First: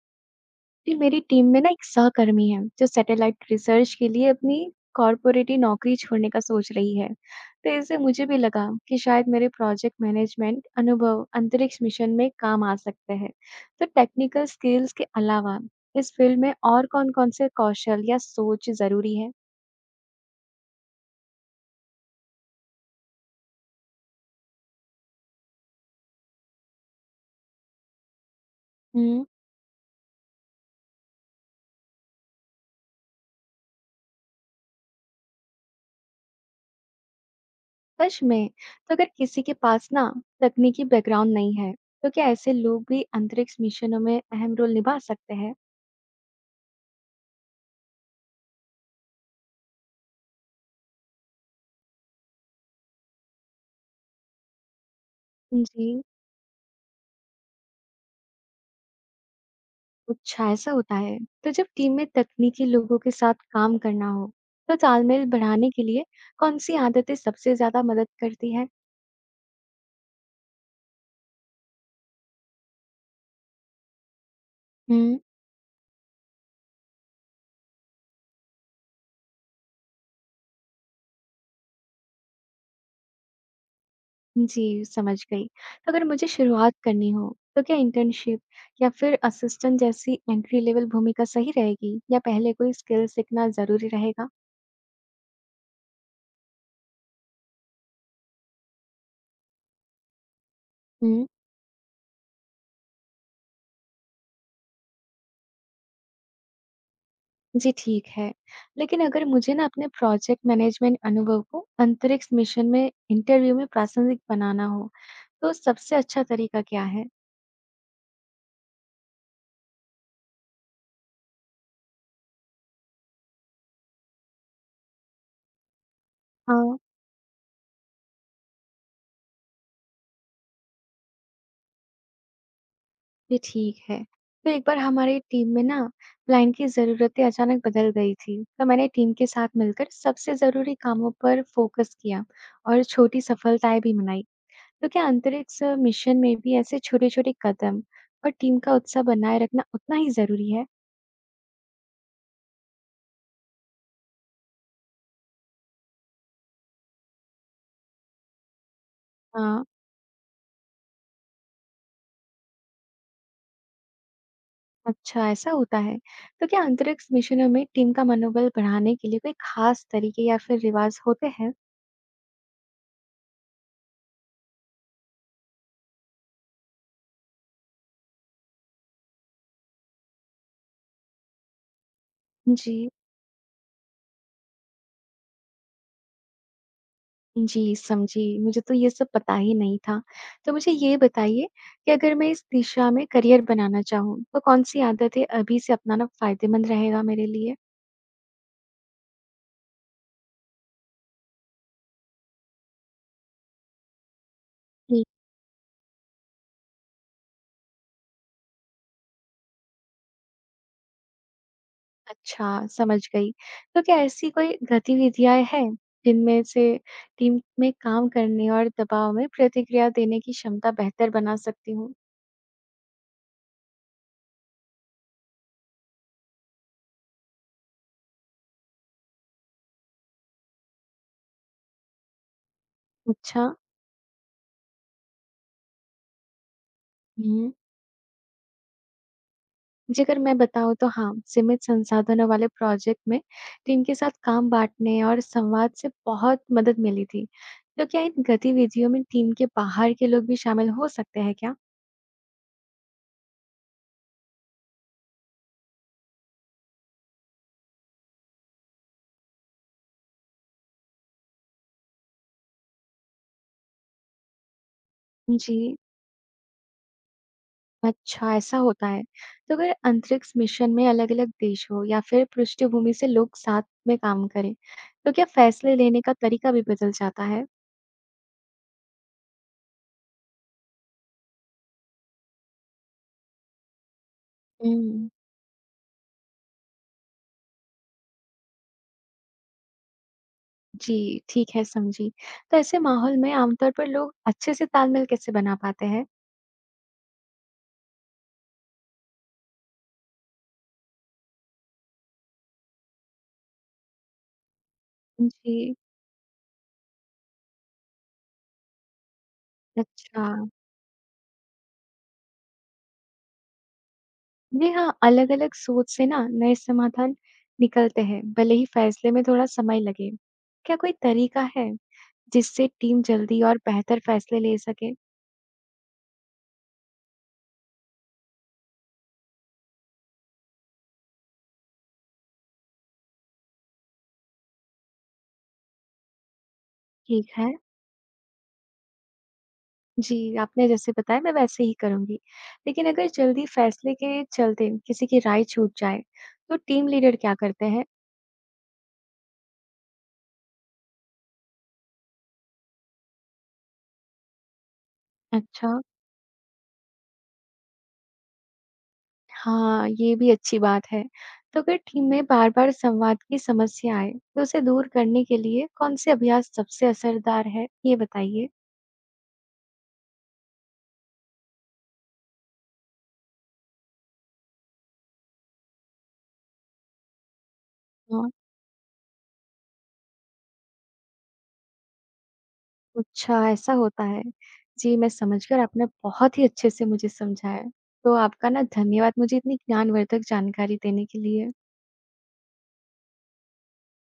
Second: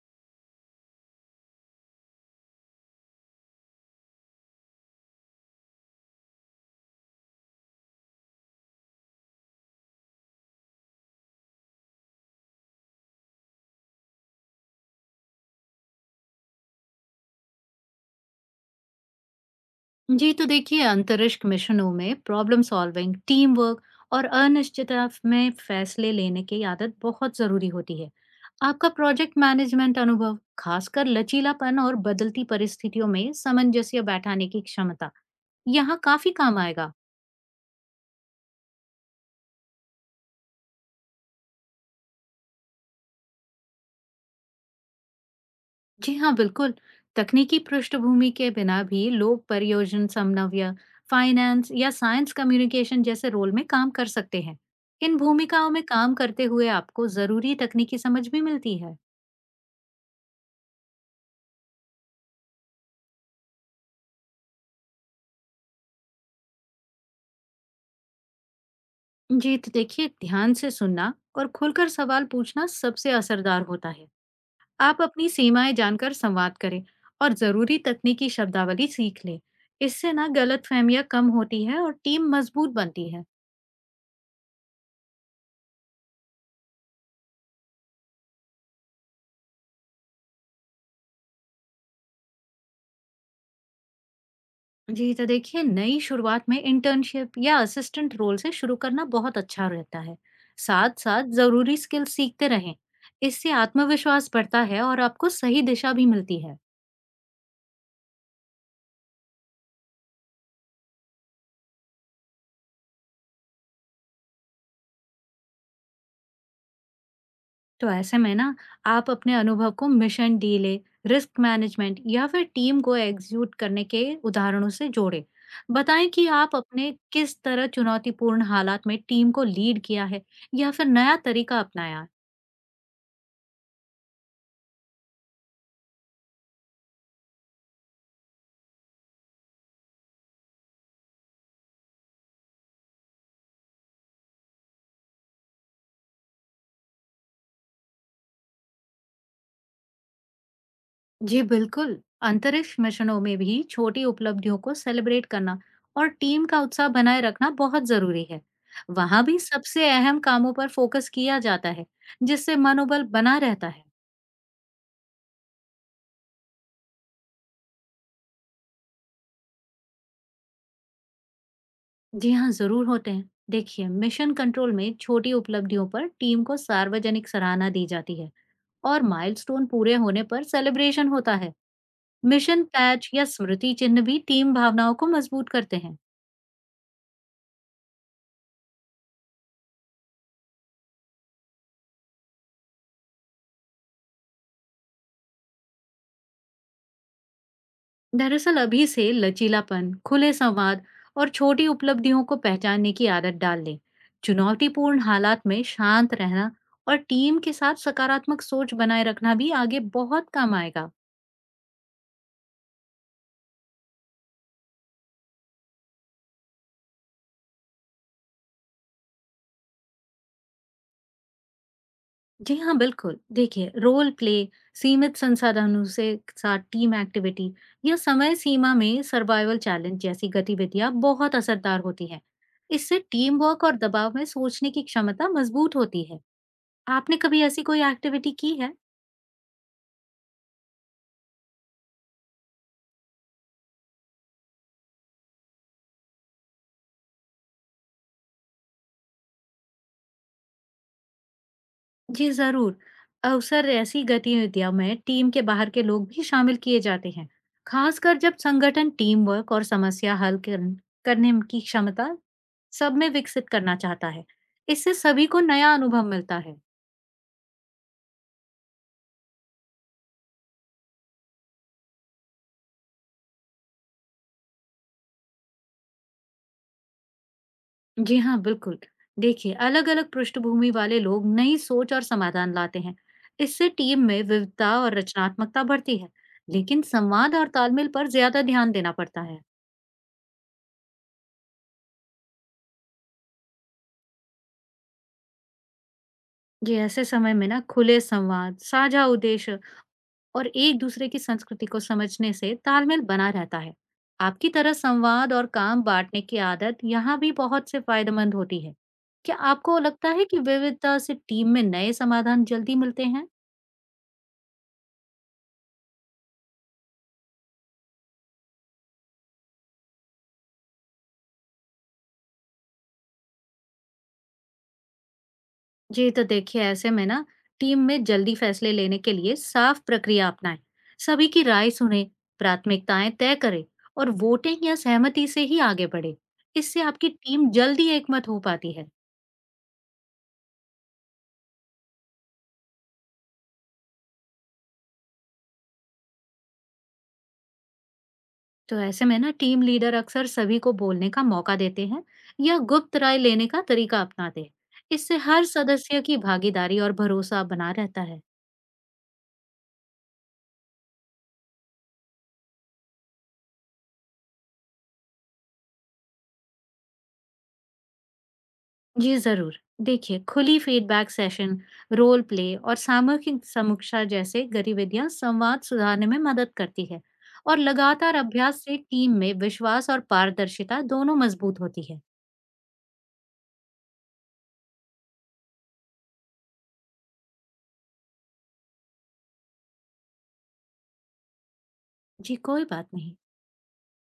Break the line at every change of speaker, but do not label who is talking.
जी, मेरी टीम में ना एक सहकर्मी है जो सैटेलाइट रिसर्च के लिए अपनी कॉर्पोरेटी नौकरी छोड़ने का सोच रही है। तो इससे मुझे भी लगा कि शायद मेरे प्रोजेक्ट मैनेजमेंट अनुभव अंतरिक्ष मिशन में काम आ सकते हैं। तो टेक्निकल स्किल्स के अलावा इस फील्ड में और कौन-कौन से कौशल या सोच जरूरी है।
जी तो देखिए अंतरिक्ष मिशनों में प्रॉब्लम सॉल्विंग, टीम वर्क और अनिश्चितता में फैसले लेने की आदत बहुत जरूरी होती है। आपका
हम्म।
प्रोजेक्ट मैनेजमेंट अनुभव, खासकर लचीलापन और बदलती परिस्थितियों में सामंजस्य बैठाने की क्षमता, यहाँ काफी काम आएगा।
सच में, तो अगर किसी के पास ना तकनीकी बैकग्राउंड नहीं है, तो क्या ऐसे लोग भी अंतरिक्ष मिशनों में अहम रोल निभा सकते हैं।
जी हाँ, बिल्कुल। तकनीकी पृष्ठभूमि के बिना भी लोग परियोजन समन्वय, फाइनेंस या साइंस कम्युनिकेशन जैसे रोल में काम कर सकते हैं। इन भूमिकाओं में
जी।
काम करते हुए आपको ज़रूरी तकनीकी समझ भी मिलती है।
अच्छा, ऐसा होता है। तो जब टीम में तकनीकी लोगों के साथ काम करना हो, तो तालमेल बढ़ाने के लिए कौन-सी आदतें सबसे ज़्यादा मदद करती हैं?
जी, तो देखिए ध्यान से सुनना और खुलकर सवाल पूछना सबसे असरदार होता है। आप
हम्म।
अपनी सीमाएं जानकर संवाद करें और ज़रूरी तकनीकी शब्दावली सीख लें। इससे ना गलतफहमियां कम होती है और टीम मजबूत बनती है।
जी, समझ गई। तो अगर मुझे शुरुआत करनी हो, तो क्या इंटर्नशिप या फिर असिस्टेंट जैसी एंट्री लेवल भूमिका सही रहेगी या पहले कोई स्किल सीखना ज़रूरी रहेगा?
जी, तो देखिए नई शुरुआत में इंटर्नशिप या असिस्टेंट रोल से शुरू करना बहुत अच्छा रहता है। साथ-साथ
हम्म।
ज़रूरी स्किल सीखते रहें। इससे आत्मविश्वास बढ़ता है और आपको सही दिशा भी मिलती है।
जी, ठीक है। लेकिन अगर मुझे ना अपने प्रोजेक्ट मैनेजमेंट अनुभव को अंतरिक्ष मिशन में इंटरव्यू में प्रासंगिक बनाना हो, तो सबसे अच्छा तरीका क्या है?
तो ऐसे में ना आप अपने अनुभव को मिशन डीले, रिस्क मैनेजमेंट या फिर टीम को एग्जीक्यूट करने के उदाहरणों से जोड़ें। बताएं कि आप
हाँ,
अपने किस तरह चुनौतीपूर्ण हालात में टीम को लीड किया है या फिर नया तरीका अपनाया।
ये ठीक है। तो एक बार हमारी टीम में ना क्लाइंट की ज़रूरतें अचानक बदल गई थी, तो मैंने टीम के साथ मिलकर सबसे ज़रूरी कामों पर फोकस किया और छोटी सफलताएं भी मनाई। तो क्या अंतरिक्ष मिशन में भी ऐसे छोटे-छोटे कदम और टीम का उत्साह बनाए रखना उतना ही ज़रूरी है?
जी बिल्कुल। अंतरिक्ष मिशनों में भी छोटी उपलब्धियों को सेलिब्रेट करना और टीम का उत्साह बनाए रखना बहुत जरूरी है। वहां भी
हाँ,
सबसे अहम कामों पर फोकस किया जाता है, जिससे मनोबल बना रहता है।
अच्छा ऐसा होता है। तो क्या अंतरिक्ष मिशनों में टीम का मनोबल बढ़ाने के लिए कोई खास तरीके या फिर रिवाज होते हैं?
जी हाँ, जरूर होते हैं। देखिए मिशन कंट्रोल में छोटी उपलब्धियों पर टीम को सार्वजनिक सराहना दी जाती है और माइलस्टोन पूरे होने पर सेलिब्रेशन होता है। मिशन
जी।
पैच या स्मृति चिन्ह भी टीम भावनाओं को मजबूत करते हैं।
जी, समझी। मुझे तो ये सब पता ही नहीं था। तो मुझे ये बताइए कि अगर मैं इस दिशा में करियर बनाना चाहूँ, तो कौन-सी आदतें अभी से अपनाना फ़ायदेमंद रहेगा मेरे लिए?
दरअसल अभी से लचीलापन, खुले संवाद और छोटी उपलब्धियों को पहचानने की आदत डाल लें। चुनौतीपूर्ण
जी।
हालात में शांत रहना और टीम के साथ सकारात्मक सोच बनाए रखना भी आगे बहुत काम आएगा।
अच्छा, समझ गई। तो क्या ऐसी कोई गतिविधियाँ हैं, जिनमें से टीम में काम करने और दबाव में प्रतिक्रिया देने की क्षमता बेहतर बना सकती हूँ?
जी हाँ, बिल्कुल। देखिए रोल प्ले, सीमित संसाधनों से साथ टीम एक्टिविटी या समय सीमा में सर्वाइवल चैलेंज जैसी गतिविधियां बहुत असरदार होती हैं। इससे टीम
अच्छा।
वर्क और दबाव में सोचने की क्षमता मजबूत होती है। आपने कभी
हुँ।
ऐसी कोई एक्टिविटी की है?
जी, अगर मैं बताऊँ तो हाँ, सीमित संसाधनों वाले प्रोजेक्ट में टीम के साथ काम बाँटने और संवाद से बहुत मदद मिली थी। तो क्या इन गतिविधियों में टीम के बाहर के लोग भी शामिल हो सकते हैं क्या?
जी जरूर। अक्सर ऐसी गतिविधियों में टीम के बाहर के लोग भी शामिल किए जाते हैं, खासकर जब संगठन टीम वर्क और समस्या हल कर, करने की क्षमता सब में विकसित करना चाहता है। इससे सभी को नया
जी,
अनुभव मिलता है।
अच्छा ऐसा होता है। तो अगर अंतरिक्ष मिशन में अलग-अलग देश हो या फिर पृष्ठभूमि से लोग साथ में काम करें, तो क्या फैसले लेने का तरीका भी बदल जाता है?
जी हाँ, बिल्कुल। देखिए अलग अलग पृष्ठभूमि वाले लोग नई सोच और समाधान लाते हैं। इससे टीम में विविधता और
हुँ,
रचनात्मकता बढ़ती है। लेकिन संवाद और तालमेल पर ज्यादा ध्यान देना पड़ता है।
जी, ठीक है समझी। तो ऐसे माहौल में आमतौर पर लोग अच्छे से तालमेल कैसे बना पाते हैं?
ये ऐसे समय में ना खुले संवाद, साझा उद्देश्य और एक दूसरे की संस्कृति को समझने से तालमेल बना रहता है। आपकी तरह संवाद और
जी।
काम बांटने की आदत यहाँ भी बहुत से फायदेमंद होती है। क्या आपको लगता
अच्छा,
है कि विविधता से टीम में नए समाधान जल्दी मिलते हैं?
जी हाँ, अलग-अलग सोच से ना नए समाधान निकलते हैं, भले ही फैसले में थोड़ा समय लगे। क्या कोई तरीका है जिससे टीम जल्दी और बेहतर फैसले ले सके?
जी तो देखिए ऐसे में ना टीम में जल्दी फैसले लेने के लिए साफ प्रक्रिया अपनाएं। सभी की राय सुने, प्राथमिकताएं तय करें और वोटिंग या सहमति से ही आगे बढ़े। इससे आपकी
ठीक
टीम
है,
जल्दी एकमत हो पाती है।
जी, आपने जैसे बताया मैं वैसे ही करूँगी। लेकिन अगर जल्दी फैसले के चलते किसी की राय छूट जाए, तो टीम लीडर क्या करते हैं?
तो ऐसे में ना टीम लीडर अक्सर सभी को बोलने का मौका देते हैं या गुप्त राय लेने का तरीका अपनाते हैं। इससे हर
अच्छा।
सदस्य की भागीदारी और भरोसा बना रहता है।
हाँ, ये भी अच्छी बात है। तो अगर टीम में बार-बार संवाद की समस्या आए, तो उसे दूर करने के लिए कौन-से अभ्यास सबसे असरदार है? ये बताइए।
जी जरूर। देखिए खुली फीडबैक सेशन, रोल प्ले और सामूहिक समीक्षा जैसे गतिविधियां संवाद सुधारने में मदद करती है। और लगातार
हाँ,
अभ्यास से टीम में विश्वास और पारदर्शिता दोनों मजबूत होती है।
अच्छा ऐसा होता है। जी, मैं समझ कर आपने बहुत ही अच्छे से मुझे समझाया। तो आपका ना धन्यवाद मुझे इतनी ज्ञानवर्धक जानकारी देने के लिए।
जी कोई बात नहीं।